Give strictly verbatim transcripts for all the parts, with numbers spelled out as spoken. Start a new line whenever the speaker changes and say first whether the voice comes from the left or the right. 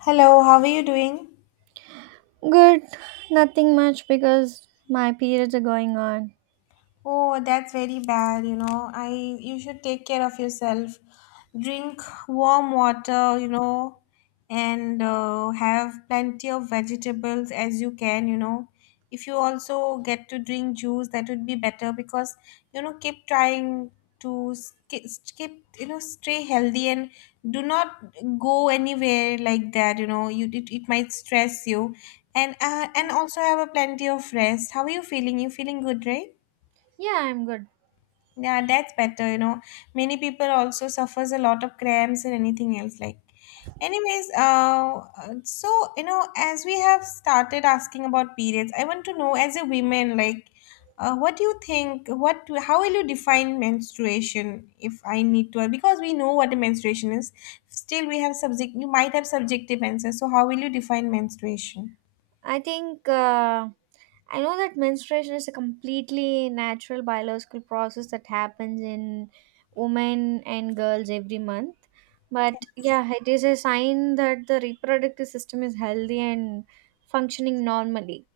left: Hello, how are you doing?
right: Good. Nothing much because my periods are going on.
left: Oh, that's very bad, you know. I You should take care of yourself. Drink warm water, you know, and uh, have plenty of vegetables as you can, you know. If you also get to drink juice, that would be better because, you know, keep trying to sk- keep, you know, stay healthy and do not go anywhere like that, you know. You it, it might stress you. And uh, and also have a plenty of rest. How are you feeling? You feeling good, right?
right: Yeah, I'm good.
left: Yeah, that's better. You know, many people also suffers a lot of cramps and anything else. Like, anyways, uh, uh, so you know, as we have started asking about periods, I want to know, as a woman, like, uh, what do you think? What, how will you define menstruation? If I need to, because we know what a menstruation is, still we have subject. You might have subjective answers. So, how will you define menstruation?
right: I think uh, I know that menstruation is a completely natural biological process that happens in women and girls every month. But yeah, it is a sign that the reproductive system is healthy and functioning normally.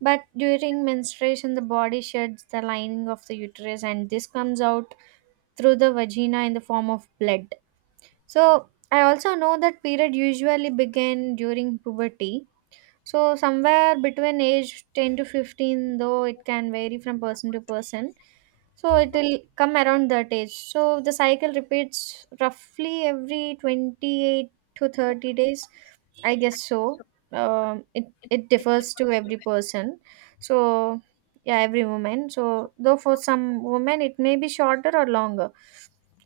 right: But during menstruation, the body sheds the lining of the uterus, and this comes out through the vagina in the form of blood. So I also know that period usually begin during puberty so somewhere between age ten to fifteen, though it can vary from person to person. So it will come around that age. So the cycle repeats roughly every twenty-eight to thirty days. I guess so. Um, it it differs to every person. So yeah, every woman. So though for some women it may be shorter or longer.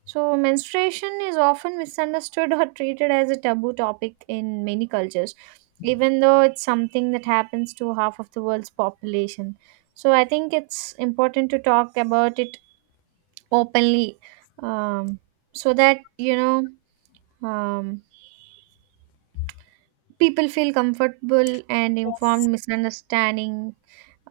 right: So menstruation is often misunderstood or treated as a taboo topic in many cultures even though it's something that happens to half of the world's population. So I think it's important to talk about it openly um, so that, you know, um, people feel comfortable and
left: Yes.
right: informed misunderstanding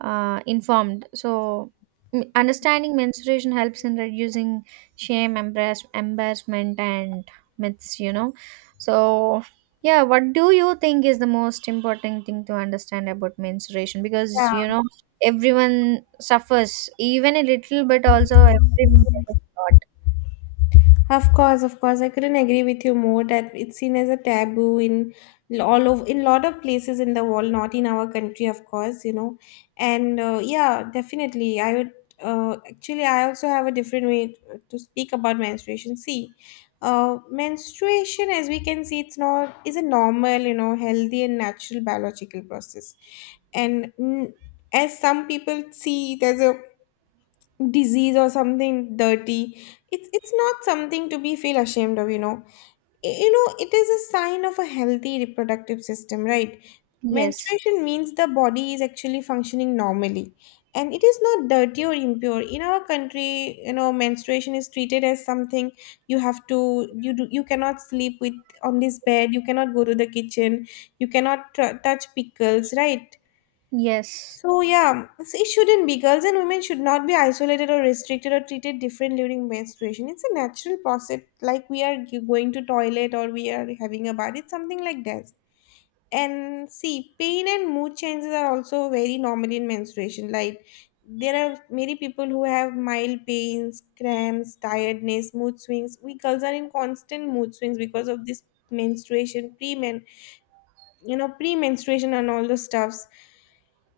right: uh, informed so m- understanding menstruation helps in reducing shame embarrass- embarrassment and myths, you know. So yeah, what do you think is the most important thing to understand about menstruation? Because,
left: Yeah.
right: you know, everyone suffers even a little but also everyone suffers a lot.
left: Of course, of course, I couldn't agree with you more that it's seen as a taboo in l- all of in lot of places in the world, not in our country, of course, you know. And uh, yeah, definitely, I would uh, actually I also have a different way to speak about menstruation. See, uh, menstruation, as we can see, it's not is a normal, you know, healthy and natural biological process, and mm, as some people see, there's a disease or something dirty. It's it's not something to be feel ashamed of you know Y- you know it is a sign of a healthy reproductive system, right?
right: Yes,
left: Menstruation means the body is actually functioning normally, and it is not dirty or impure. In our country you know menstruation is treated as something. You have to you do You cannot sleep with on this bed. You cannot go to the kitchen. You cannot tr- touch pickles, right?
right: yes,
left: So yeah, so it shouldn't be. Girls and women should not be isolated or restricted or treated different during menstruation. It's a natural process, like we are g- going to toilet or we are having a bath. It's something like that. And see, pain and mood changes are also very normal in menstruation. Like there are many people who have mild pains, cramps, tiredness, mood swings. We girls are in constant mood swings because of this menstruation, pre men, you know, pre menstruation and all those stuffs.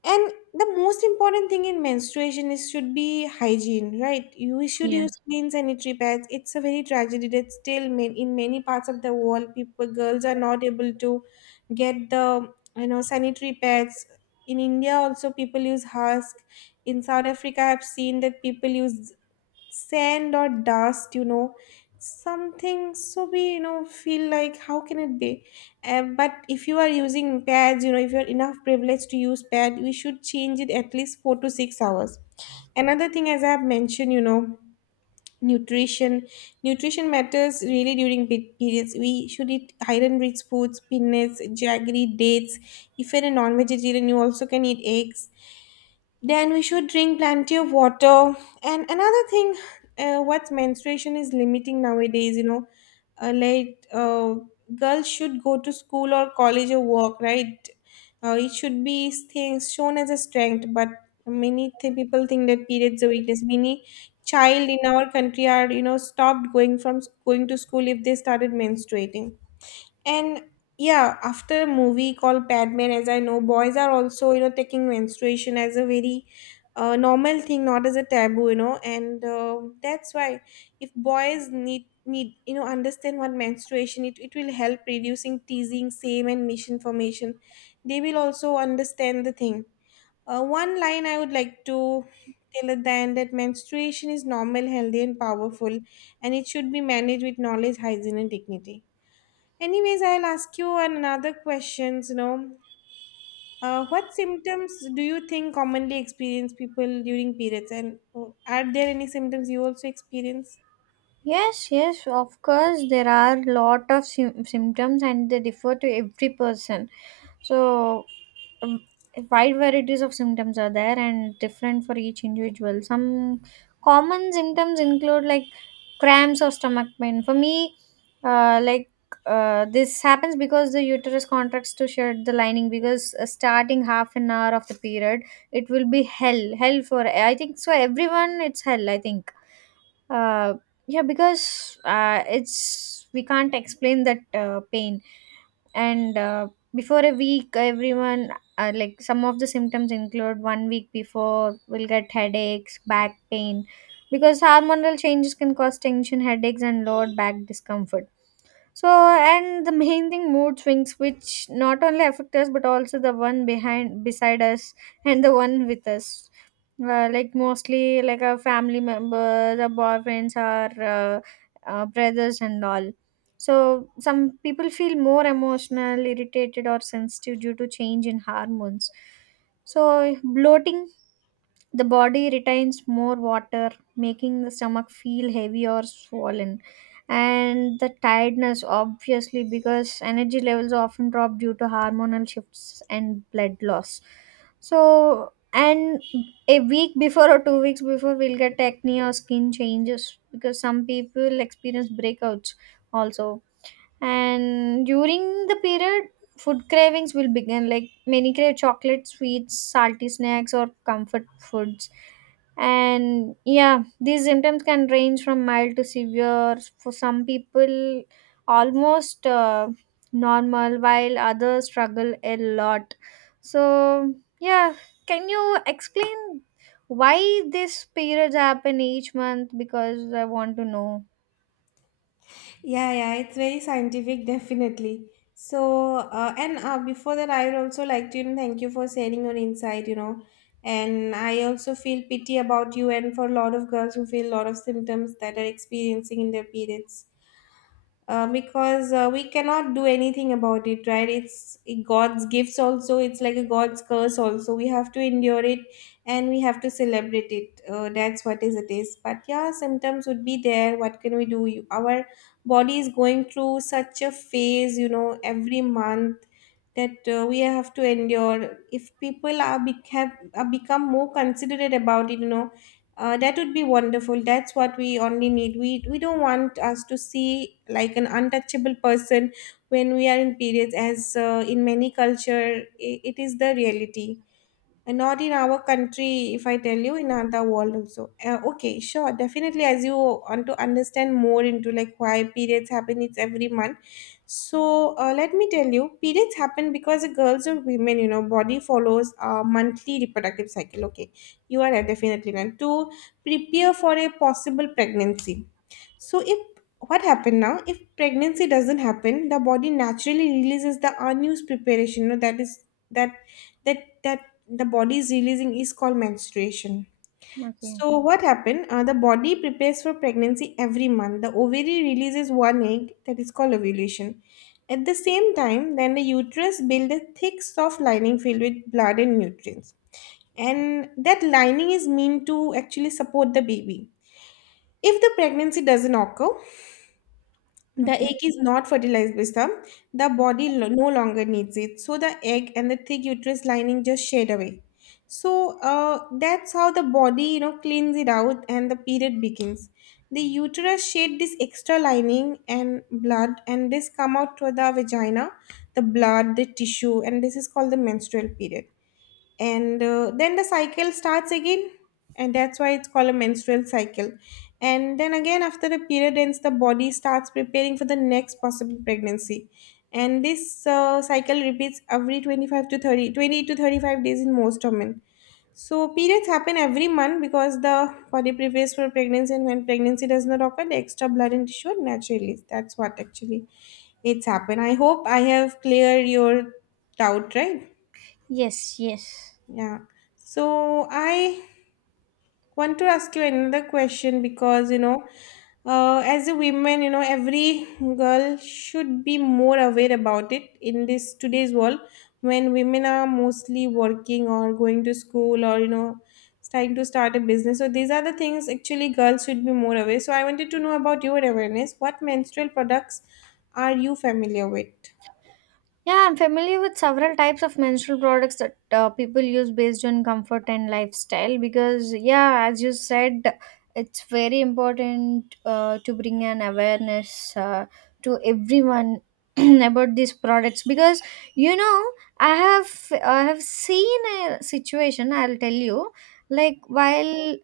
left: And the most important thing in menstruation is should be hygiene, right? You should
right: yeah.
left: use clean sanitary pads. It's a very tragedy that still ma- in many parts of the world, people girls are not able to get the you know sanitary pads. In India also people use husk. In South Africa, I've seen that people use sand or dust, you know something, so we you know feel like how can it be. Uh, but if you are using pads, you know if you're enough privileged to use pad, we should change it at least four to six hours. Another thing, as I have mentioned you know nutrition nutrition matters really during pe- periods. We should eat iron rich foods, peanuts, jaggery, dates. If you're a non-vegetarian you also can eat eggs. Then we should drink plenty of water. And another thing, uh, what menstruation is limiting nowadays, you know, uh, like uh, girls should go to school or college or work, right? Uh, it should be things shown as a strength, but many th- people think that periods are weakness. Many child in our country are, you know, stopped going from going to school if they started menstruating. And yeah, after a movie called Padman, as I know, boys are also, you know, taking menstruation as a very uh, normal thing, not as a taboo, you know. And um that's why if boys need need you know understand what menstruation, it, it will help reducing teasing, shame and misinformation. They will also understand the thing. Uh, one line I would like to tell at the end: that menstruation is normal, healthy and powerful, and it should be managed with knowledge, hygiene and dignity. Anyways, I'll ask you another questions, you know. Uh, what symptoms do you think commonly experience people during periods? And uh, are there any symptoms you also experience?
right: Yes, yes, of course, there are lot of sym- symptoms and they differ to every person. So, um, wide varieties of symptoms are there and different for each individual. Some common symptoms include like cramps or stomach pain. For me, uh, like uh, this happens because the uterus contracts to shed the lining because uh, starting half an hour of the period, it will be hell, hell for I think so. Everyone, it's hell, I think uh, yeah because uh, it's we can't explain that uh, pain. And uh, before a week everyone, uh, like some of the symptoms include, one week before we will get headaches, back pain because hormonal changes can cause tension headaches and lower back discomfort. So, and the main thing, mood swings, which not only affect us but also the one behind, beside us, and the one with us. Uh, like mostly like a family member, the boyfriends or uh, uh, brothers and all. So some people feel more emotional, irritated, or sensitive due to change in hormones. So bloating, the body retains more water, making the stomach feel heavy or swollen. And the tiredness, obviously, because energy levels often drop due to hormonal shifts and blood loss. So, and a week before or two weeks before, we'll get acne or skin changes because some people experience breakouts also. And during the period food cravings will begin, like many crave chocolate, sweets, salty snacks, or comfort foods. And yeah, these symptoms can range from mild to severe. For some people almost uh, normal while others struggle a lot. So yeah, can you explain why these periods happen each month? Because I want to know.
left: Yeah, yeah, it's very scientific, definitely. So, uh, and uh, before that, I would also like to, you know, thank you for sharing your insight, you know. And I also feel pity about you and for a lot of girls who feel a lot of symptoms that are experiencing in their periods. Uh, because uh, we cannot do anything about it, right? It's god's gifts also, it's like a god's curse also, we have to endure it. And we have to celebrate it uh, That's what is it is. But yeah, symptoms would be there, what can we do? You- our body is going through such a phase, you know, every month, that uh, we have to endure. If people are, bec- have, are become more considerate about it you know uh, That would be wonderful. That's what we only need. We we don't want us to see like an untouchable person when we are in periods, as uh, in many culture I it is the reality. And not in our country, if I tell you, in other world also. Uh, okay, sure, definitely. As you want to understand more into like why periods happen, it's every month. So uh, let me tell you, periods happen because the girls or women, you know, body follows a monthly reproductive cycle. Okay, you are right, definitely right. To prepare for a possible pregnancy, so if what happened now? If pregnancy doesn't happen, the body naturally releases the unused preparation. You know, that is that that that the body is releasing is called menstruation.
right: Okay,
left: So what happened? Uh, the body prepares for pregnancy every month. The ovary releases one egg, that is called ovulation. At the same time, then the uterus builds a thick, soft lining filled with blood and nutrients. And that lining is meant to actually support the baby. If the pregnancy doesn't occur, the
right: okay.
left: egg is not fertilized by some. The body lo- no longer needs it. So the egg and the thick uterus lining just shed away. So uh, that's how the body, you know, cleans it out and the period begins. The uterus shed this extra lining and blood, and this come out to the vagina, the blood, the tissue, and this is called the menstrual period. And uh, then the cycle starts again, and that's why it's called a menstrual cycle. And then again after the period ends, the body starts preparing for the next possible pregnancy. And this uh, cycle repeats every twenty-five to thirty, twenty to thirty-five days in most women. So periods happen every month because the body prepares for pregnancy, and when pregnancy does not occur, the extra blood and tissue are naturally, that's what actually it's happened. I hope I have cleared your doubt, right?
right: Yes, yes.
left: Yeah. So I want to ask you another question because, you know, uh, as a woman, you know, every girl should be more aware about it in this today's world, when women are mostly working or going to school or, you know, starting to start a business. So these are the things actually girls should be more aware. So I wanted to know about your awareness. What menstrual products are you familiar with?
right: Yeah, I'm familiar with several types of menstrual products that uh, people use based on comfort and lifestyle because, yeah, as you said, it's very important uh, to bring an awareness uh, to everyone about these products. Because, you know, I have I have seen a situation, I'll tell you. Like while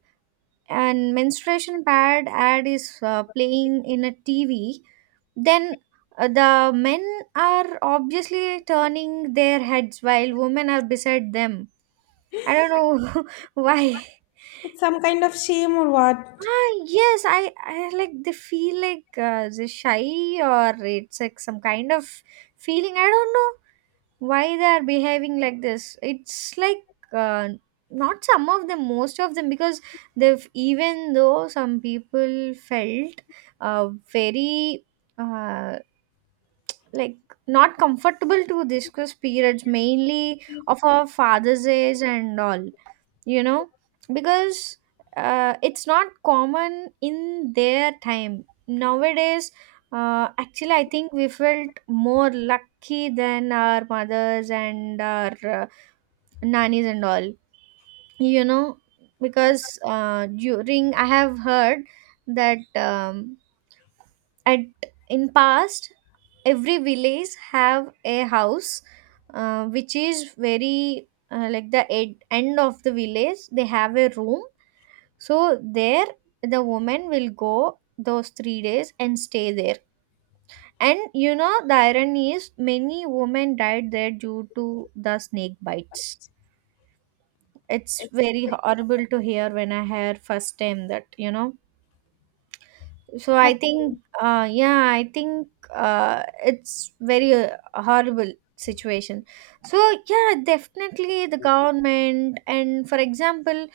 right: and menstruation pad ad is uh, playing in a T V, then uh, the men are obviously turning their heads while women are beside them. I don't know why.
left: It's some kind of shame or what?
right: Ah, yes, I, I like they feel like uh, they're shy or it's like some kind of feeling. I don't know why they are behaving like this. It's like uh, not some of them, most of them, because they've, even though some people felt uh, very uh, like not comfortable to discuss periods, mainly of our father's age and all, you know. Because uh, it's not common in their time. Nowadays, uh, actually I think we felt more lucky than our mothers and our, uh, nannies and all, you know. Because uh, during I have heard that, um, at in past every village have a house, uh, which is very, uh, like the ed- end of the village they have a room. So there the woman will go those three days and stay there. And you know the irony is many women died there due to the snake bites. It's very horrible to hear when I hear first time that, you know. So I think, uh, yeah, I think uh, it's very uh, horrible situation. So yeah, definitely the government, and for example,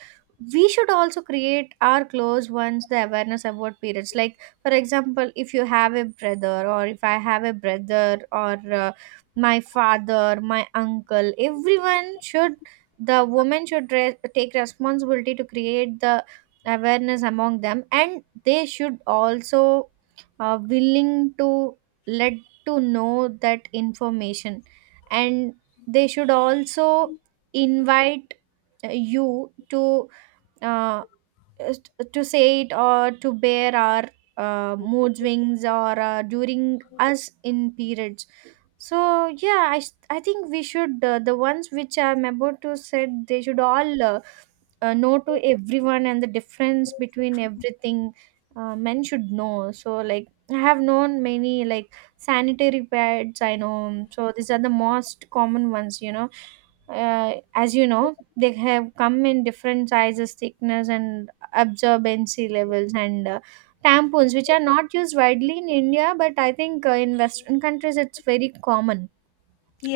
right: we should also create our close ones the awareness about periods. Like for example, if you have a brother or if I have a brother or uh, my father, my uncle, everyone should, the woman should re- take responsibility to create the awareness among them, and they should also uh, willing to let to know that information. And they should also invite uh, you to uh, s- to say it or to bear our uh, mood swings or uh, during us in periods. So yeah, i s- I think we should, uh, the ones which I'm about to said, they should all uh, uh, no to everyone and the difference between everything. uh, men should know. So like I have known many like sanitary pads I know. So these are the most common ones, you know. uh, as you know, they have come in different sizes, thickness and absorbency levels. And uh, tampons, which are not used widely in india, but I think uh, in western countries it's very common.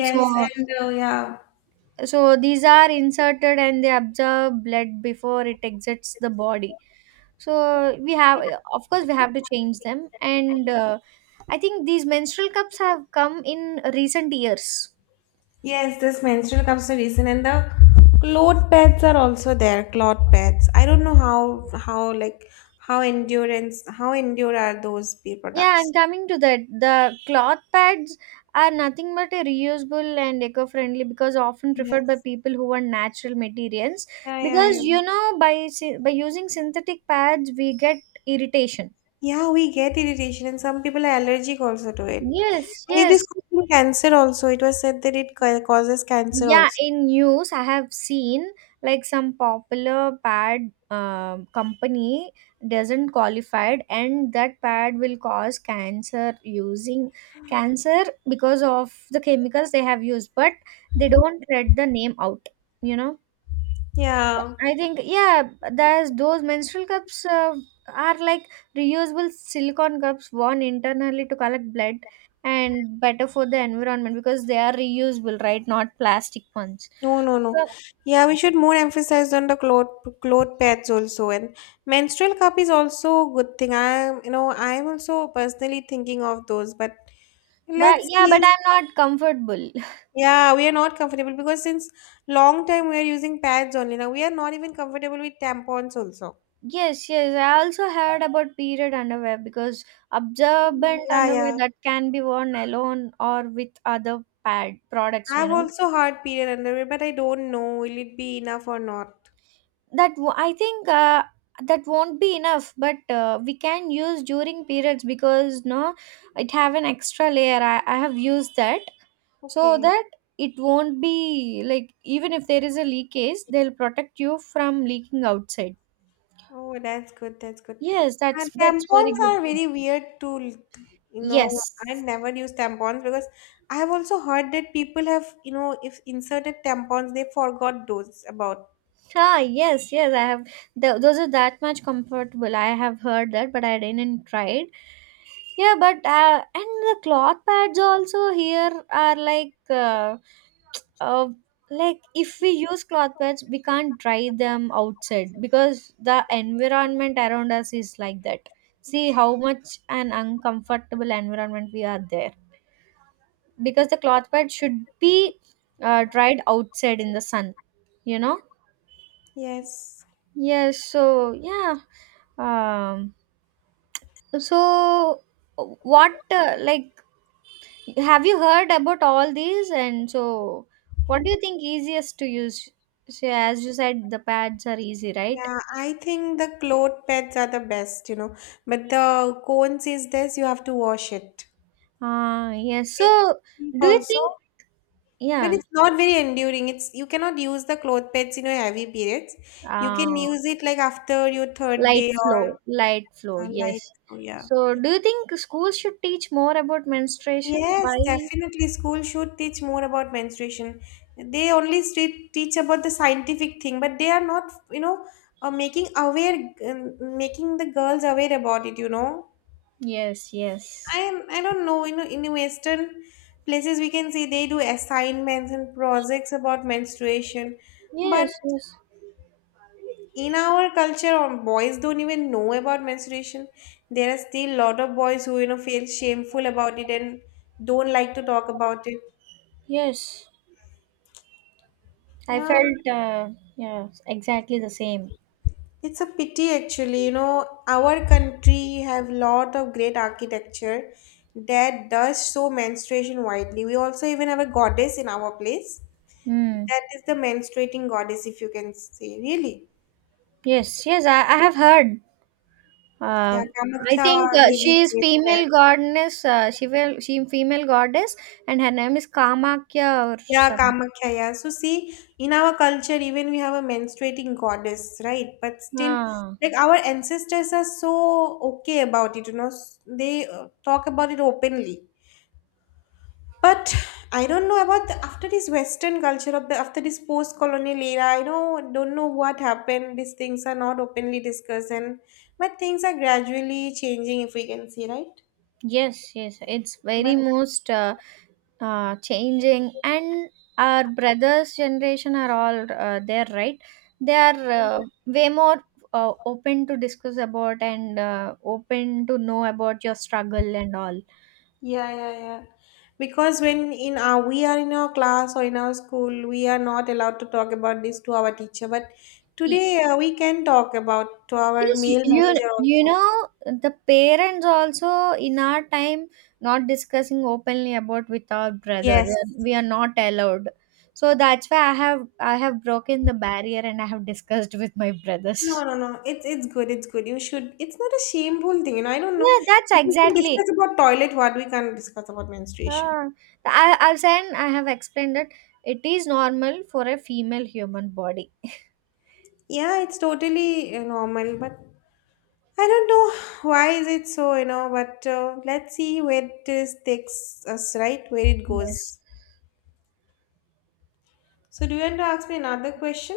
right: So
left: and uh, yeah.
right: so these are inserted and they absorb blood before it exits the body. So we have, of course we have to change them. And uh, I think these menstrual cups have come in recent years.
left: Yes, this menstrual cups the reason, and the cloth pads are also there. Cloth pads. I don't know how how like how endurance how endure are those pea
right: Yeah, I'm
left: products.
right: coming to that. The cloth pads are nothing but a reusable and eco-friendly, because often preferred by
left: Yes.
right: people who want natural materials.
left: Yeah, yeah,
right: Because
left: yeah.
right: you know by sy- by using synthetic pads we get irritation.
left: Yeah, we get irritation, and some people are allergic also to it.
right: Yes,
left: And it is
right: yes.
left: causing cancer also. It was said that it ca- causes cancer
right: Yeah,
left: also.
right: in news, I have seen like some popular pad um, company doesn't qualified, and that pad will cause cancer, using cancer because of the chemicals they have used, but they don't read the name out, you know.
left: Yeah.
right: I think yeah, there's those menstrual cups uh, are like reusable silicone cups worn internally to collect blood, and better for the environment because they are reusable, right? Not plastic ones.
left: No, no, no.
right: So,
left: Yeah, we should more emphasize on the cloth cloth pads also, and menstrual cup is also a good thing. I am, you know, I am also personally thinking of those, but
right: but
left: let's
right: yeah, but
left: see.
right: I'm not comfortable.
left: Yeah, we are not comfortable because since long time we are using pads only. Now we are not even comfortable with tampons also.
right: Yes, yes. I also heard about period underwear because
left: Mm,
right: absorbent
left: yeah, yeah.
right: underwear that can be worn alone or with other pad products, you
left: I've
right: know.
left: also heard period underwear, but I don't know will it be enough or not.
right: that w- I think uh, that won't be enough, but uh, we can use during periods. Because no, it have an extra layer. I, I have used that. So
left: Okay.
right: that it won't be like, even if there is a leakage they'll protect you from leaking outside.
left: Oh, that's good. That's good.
right: Yes,
left: And
right: that's that's very
left: tampons
right: good.
left: are very weird tool. You know, I
right: Yes.
left: never use tampons because I have also heard that people have, you know, if inserted tampons, they forgot those about.
right: Ah, yes, yes. I have. Th- those are that much comfortable. I have heard that, but I didn't try it. Yeah, but uh, and the cloth pads also here are like, uh, uh, like if we use cloth pads, we can't dry them outside because the environment around us is like that. See how much an uncomfortable environment we are there. Because the cloth pad should be uh, dried outside in the sun. You know.
left: Yes.
right: Yes. So yeah. Um, so what uh, like have you heard about all these? And so what do you think easiest to use? So as you said the pads are easy, right?
left: Yeah, I think the cloth pads are the best, you know. But the cone says this, you have to wash it.
right: Uh yes.
left: It's
right: So
left: cheap
right: do you
left: also,
right: think,
left: but
right: yeah,
left: it's not very enduring. It's You cannot use the cloth pads in your heavy periods. You can
right: uh
left: use it like after your third
right: light
left: day or
right: flow, light flow,
left: uh, like,
right: yes.
left: Oh yeah.
right: So do you think schools should teach more about menstruation?
left: Yes,
right: Why?
left: definitely. School should teach more about menstruation. They only street, teach about the scientific thing, but they are not, you know, uh, making aware, um, making the girls aware about it. You know,
right: Yes, yes.
left: I I don't know. You know, in Western places, we can see they do assignments and projects about menstruation, but
right: Yes, yes.
left: in our culture, um, boys don't even know about menstruation. There are still lot of boys who you know feel shameful about it and don't like to talk about it.
right: Yes. I
left: Yeah,
right: felt uh yeah, exactly the same.
left: it's a pity actually, you know, our country have lot of great architecture that does show menstruation widely. We also even have a goddess in our place.
right: Hmm.
left: That is the menstruating goddess, if you can say, really.
right: Yes, yes, I, I have heard. Um,
left: Yeah,
right: I think
left: Kamakhya
right: uh,
left: really
right: she is
left: is there.
right: female goddess. Uh, she will, she female goddess, and her name is Kamakya or
left: Yeah,
right: some.
left: Kamakhya, yeah. So see, in our culture, even we have a menstruating goddess, right? But still,
right: Ah,
left: like our ancestors are so okay about it, you know. s- They uh, talk about it openly. But I don't know about the, after this Western culture of the after this post-colonial era. I know don't know what happened. These things are not openly discussed, and but things are gradually changing. If we can see, right?
right: yes, yes, it's
left: But
right: very most uh, uh, changing, and our brothers' generation are all uh, there, right? They are uh, way more uh, open to discuss about, and uh, open to know about your struggle and all.
left: yeah, yeah, yeah. Because when in our we are in our class or in our school, we are not allowed to talk about this to our teacher. But
right: E,
left: today uh, we can talk about to our
right: yes, y-
left: male
right: you,
left: manager
right: you
left: also.
right: know the parents also, in our time, not discussing openly about with our brother.
left: Yes,
right: They are- We are not allowed. So that's why I have I have broken the barrier and I have discussed with my brothers.
left: No, no, no. It's it's good. It's good. You should. It's not a shameful thing. You know, I don't know.
right: Yeah, that's
left: If we can
right: exactly.
left: discuss about toilet. What we can't discuss about menstruation.
right: Uh, I I've said, I have explained that it is normal for a female human body.
left: Yeah, it's totally uh, normal. But I don't know why is it so. You know, but uh, let's see where this takes us. Right, where it
right: Yes.
left: goes. So, do you want to ask me another question?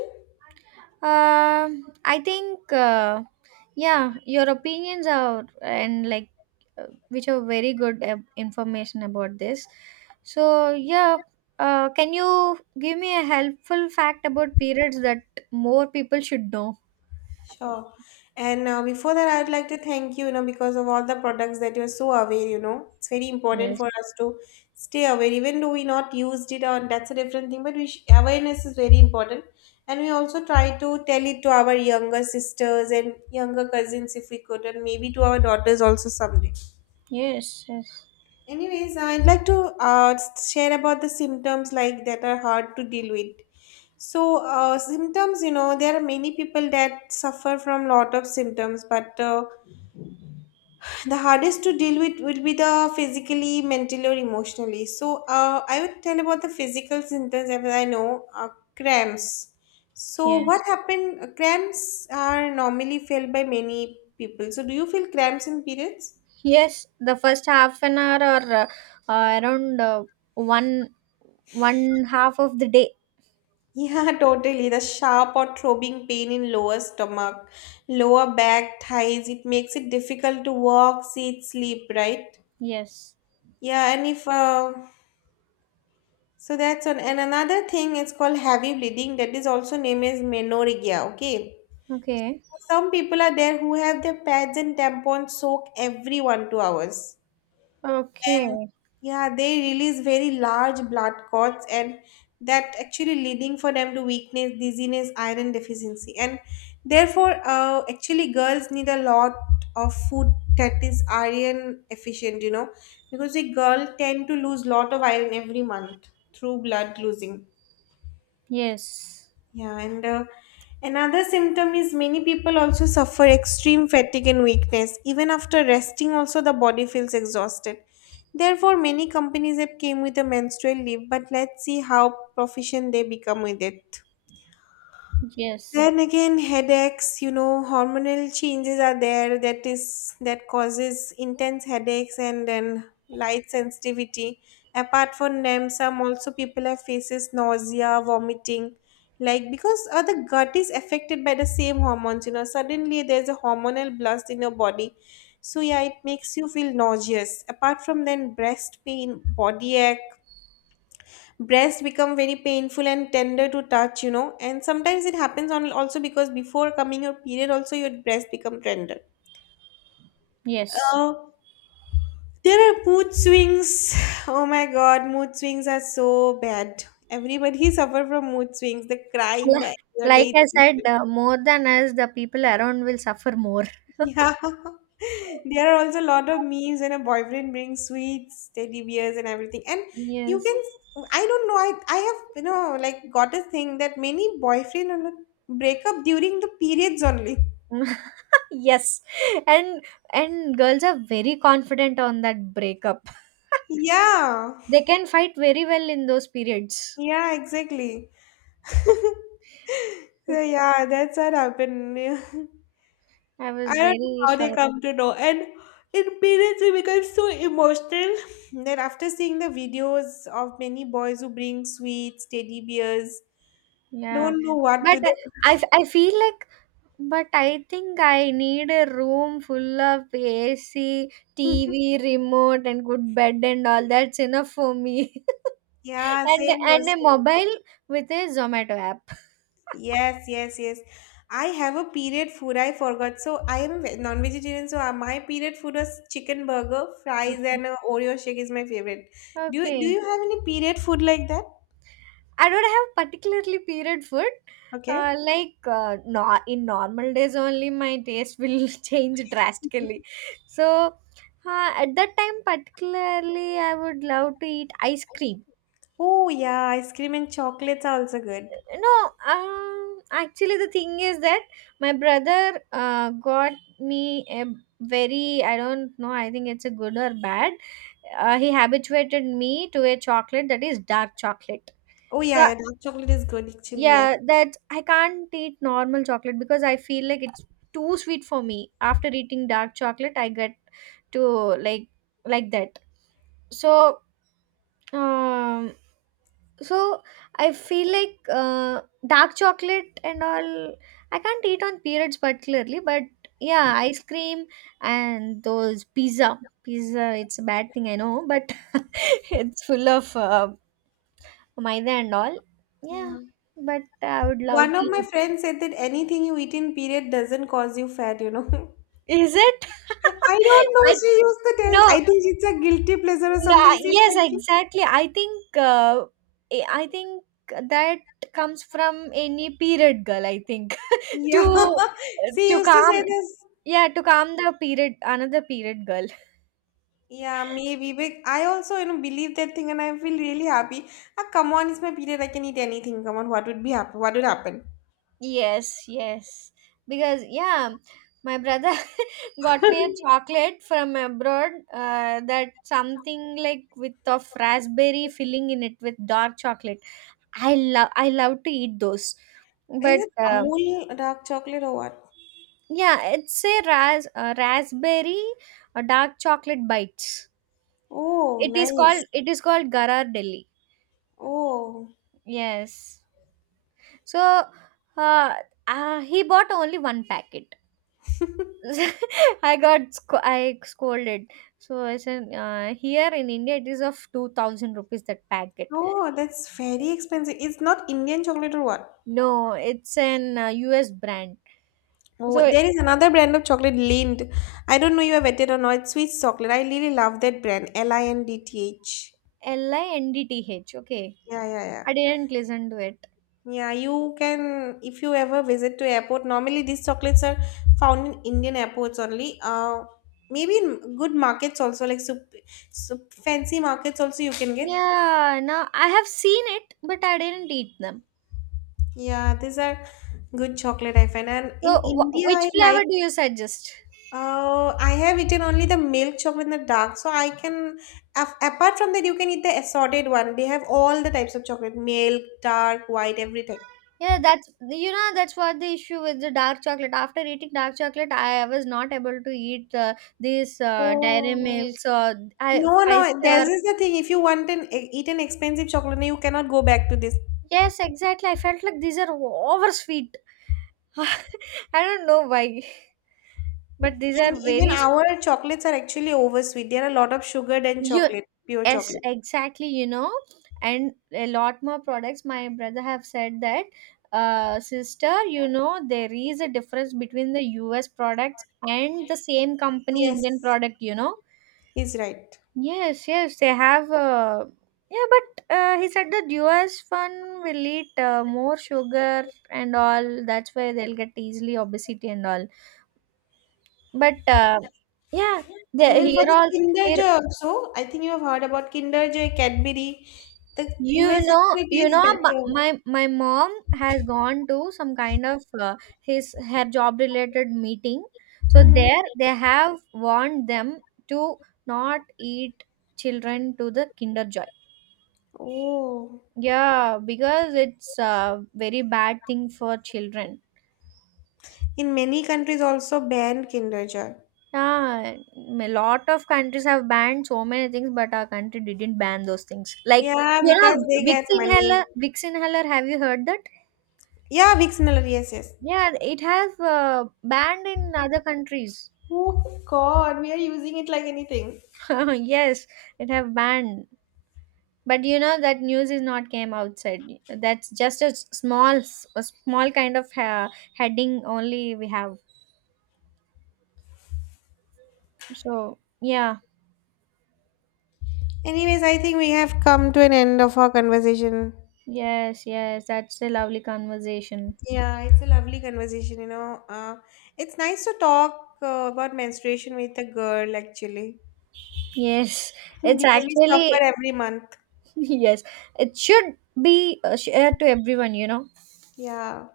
right: Um, I think, uh, yeah, your opinions are, and like uh, which are very good uh, information about this. So yeah, uh, can you give me a helpful fact about periods that more people should know?
left: Sure. And uh, before that, I'd like to thank you, you know, because of all the products that you're so aware, you know, it's very important
right: Yes,
left: for us to stay aware, even though we not used it or that's a different thing, but we sh- awareness is very important. And we also try to tell it to our younger sisters and younger cousins if we could, and maybe to our daughters also someday.
right: yes, yes,
left: Anyways, I'd like to uh, share about the symptoms like that are hard to deal with. So uh, symptoms, you know, there are many people that suffer from lot of symptoms, but uh, the hardest to deal with will be the physically, mentally, or emotionally. So uh, I would tell about the physical symptoms as I know uh, cramps. So what
right: yes.
left: happened? uh, Cramps are normally felt by many people. So do you feel cramps in periods?
right: Yes, the first half an hour or uh, uh, around uh, one one half of the day.
left: Yeah, totally. The sharp or throbbing pain in lower stomach, lower back, thighs, it makes it difficult to walk, sit, sleep, right?
right: Yes.
left: Yeah, and if uh, so that's one. And another thing is called heavy bleeding that is also named as menorrhagia, okay?
right: Okay.
left: Some people are there who have their pads and tampons soak every one two hours. And
right: Okay.
left: yeah, they release very large blood clots and that actually leading for them to weakness, dizziness, iron deficiency, and therefore uh, actually girls need a lot of food that is iron efficient, you know, because a girl tend to lose lot of iron every month through blood losing.
right: Yes,
left: Yeah, and uh, another symptom is many people also suffer extreme fatigue and weakness. Even after resting, also the body feels exhausted. Therefore, many companies have came with a menstrual leave, but let's see how proficient they become with it.
right: yes.
left: Then again, headaches, you know, hormonal changes are there that is that causes intense headaches and then light sensitivity. Apart from them, some also people have faces nausea, vomiting, like because uh, the gut is affected by the same hormones, you know. Suddenly there's a hormonal blast in your body. So yeah, it makes you feel nauseous. Apart from then, breast pain, body ache, breast become very painful and tender to touch, you know, and sometimes it happens on also because before coming your period also your breast become tender.
right: Yes.
left: uh, there are mood swings. Oh my god, mood swings are so bad. Everybody suffer from mood swings, the crying,
right: Yeah.
left: the anger, the
right: Like I said,
left: irritation.
right: uh, more than us, the people around will suffer more.
left: Yeah. There are also a lot of memes when a boyfriend brings sweets, teddy bears and everything. And you
right: Yes.
left: can, I don't know, I I have, you know, like got a thing that many boyfriend break up during the periods only.
right: Yes, and and girls are very confident on that breakup.
left: Yeah.
right: They can fight very well in those periods.
left: Yeah, exactly. So yeah, that's what happened. Yeah.
right: I was
left: I don't know
right: very
left: how they
right: shocked.
left: come to know. And in periods we become so emotional that after seeing the videos of many boys who bring sweets, teddy bears,
right: Yeah.
left: don't know what to
right: But
left: do.
right: uh, I, f- I feel like, but I think I need a room full of A C, T V, remote, and good bed and all. That's enough for me.
left: Yeah,
right: and
left: same
right: and
left: goes
right: a
left: to me.
right: mobile with a Zomato app.
left: Yes, yes, yes. I have a period food. I forgot. So I am ve- non-vegetarian. So uh, my period food was chicken burger, fries,
right: Okay.
left: and uh, Oreo shake is my favorite. Do you do
right: Okay.
left: you have any period food like that?
right: I don't have particularly period food. Uh,
left: Okay.
right: like uh, no, in normal days only my taste will change drastically. So uh, at that time particularly I would love to eat ice cream.
left: Oh yeah, ice cream and chocolates are also good.
right: No, um, actually, the thing is that my brother uh, got me a very, I don't know, I think it's a good or bad. Uh, he habituated me to a chocolate that is dark chocolate.
left: Oh
right: So,
left: yeah, yeah, dark chocolate is good actually. Yes.
right: yeah, that I can't eat normal chocolate because I feel like it's too sweet for me. After eating dark chocolate, I get to like like that. So um, so I feel like uh, dark chocolate and all. I can't eat on periods particularly, but yeah, ice cream and those pizza. Pizza, it's a bad thing I know, but it's full of uh, maida and all.
left: Yeah.
right: Yeah, but I would love
left: One
right: to
left: of my
right: eat.
left: friends said that anything you eat in period doesn't cause you fat, you know.
right: Is it?
left: I don't know.
right: I
left: She used to tell.
right: no.
left: I think it's a guilty pleasure or
right: No,
left: something.
right: I-
left: She
right: Yes,
left: said, ki-
right: exactly. I think uh, eh, I think that comes from any period girl, I think.
left: yeah.
right: to
left: She
right: to
left: used to say
right: calm,
left: this.
right: yeah, to calm the period another period girl.
left: Yeah, maybe. But I also, you know, believe that thing, and I feel really happy. Ah, come on, it's my period. I can eat anything. Come on, what would be happen? What would happen?
right: Yes, yes. Because yeah, my brother got me a chocolate from abroad uh, that something like with of raspberry filling in it with dark chocolate. I love I love to eat those.
left: Is
right: But
left: it
right: uh,
left: Amul dark chocolate or what?
right: yeah, it's a ras- uh, raspberry uh, dark chocolate bites.
left: Oh,
right: It is
left: nice.
right: called it is called Garar Delhi.
left: Oh,
right: Yes. So uh, uh, he bought only one packet. I got sc- I scolded. So I said uh, here in India it is of two thousand rupees that packet.
left: oh, that's very expensive. It's not Indian chocolate or what?
right: No, it's an uh, U S brand.
left: Oh,
right: So
left: there is another brand of chocolate, Lind. I don't know you have had it or not. It's Swiss chocolate. I really love that brand, L I N D T H.
right: L I N D T H. Okay.
left: Yeah, yeah, yeah.
right: I didn't listen to it.
left: Yeah, you can, if you ever visit to airport, normally these chocolates are found in Indian airports only. Uh, maybe in good markets also, like sup, sup, fancy markets also you can get.
right: Yeah, now I have seen it, but I didn't eat them.
left: Yeah, these are good chocolate I find. And in
right: So, wh-
left: India,
right: which
left: I like
right: flavor do you suggest?
left: Uh, I have eaten only the milk chocolate in the dark, so I can. af- Apart from that, you can eat the assorted one. They have all the types of chocolate: milk, dark, white, everything.
right: Yeah, that's, you know, that's what the issue with the dark chocolate. After eating dark chocolate, I was not able to eat uh, these uh, dairy
left: Oh.
right: milks or I,
left: No, no,
right: five
left: this
right: star.
left: is the thing. If you want an e, eat an expensive chocolate, you cannot go back to this.
right: Yes, exactly. I felt like these are oversweet. I don't know why, but these
left: And
right: are
left: even
right: very sweet.
left: our chocolates are actually oversweet. There are a lot of sugar than
right: You.
left: chocolate, pure
right: Yes,
left: chocolate.
right: exactly, you know, and a lot more products. My brother have said that, uh, sister, you know, there is a difference between the U S products and the same company Indian
left: Yes,
right: product, you know.
left: he's right.
right: Yes, yes, they have. Uh, yeah, but uh, He said that U S one will eat uh, more sugar and all. That's why they'll get easily obesity and all. But uh, yeah, the
left: Even for
right: here
left: the Kinder
right: also.
left: Joy also, I think you have heard about Kinder Joy, Cadbury. The
right: You
left: U S
right: know,
left: actually
right: you
left: tastes
right: know, m-
left: better.
right: my my mom has gone to some kind of uh, his her job related meeting. So
left: Mhm.
right: there they have warned them to not eat children to the Kinder Joy.
left: Oh,
right: Yeah, because it's a very bad thing for children.
left: in many countries also ban Kinder Joy.
right: Yeah, a lot of countries have banned so many things, but our country didn't ban those things. Like,
left: Yeah,
right: you
left: because
right: know,
left: they get money.
right: Vixinhaler, Vixinhaler. Have you heard that?
left: Yeah, Vicks Niller, yes, yes.
right: Yeah, it has uh, banned in other countries.
left: Oh God, we are using it like anything.
right: Yes, it have banned. But you know that news is not came outside. That's just a s- small, s- a small kind of uh, heading only we have. So yeah,
left: Anyways, I think we have come to an end of our conversation.
right: yes, yes, that's a lovely conversation.
left: Yeah, it's a lovely conversation, you know. Uh, it's nice to talk uh, about menstruation with a girl, actually,
right: Yes, it's
left: because we suffer
right: actually
left: every month.
right: yes, it should be uh, shared to everyone. You know.
left: Yeah.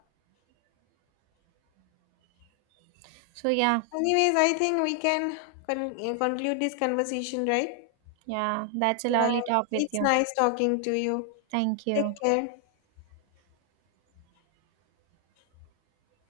right: So yeah,
left: Anyways, I think we can con- conclude this conversation, right?
right: yeah, that's a
left: Yeah,
right: lovely talk with
left: it's
right: you.
left: nice talking to you.
right: Thank
left: Take
right: you.
left: care.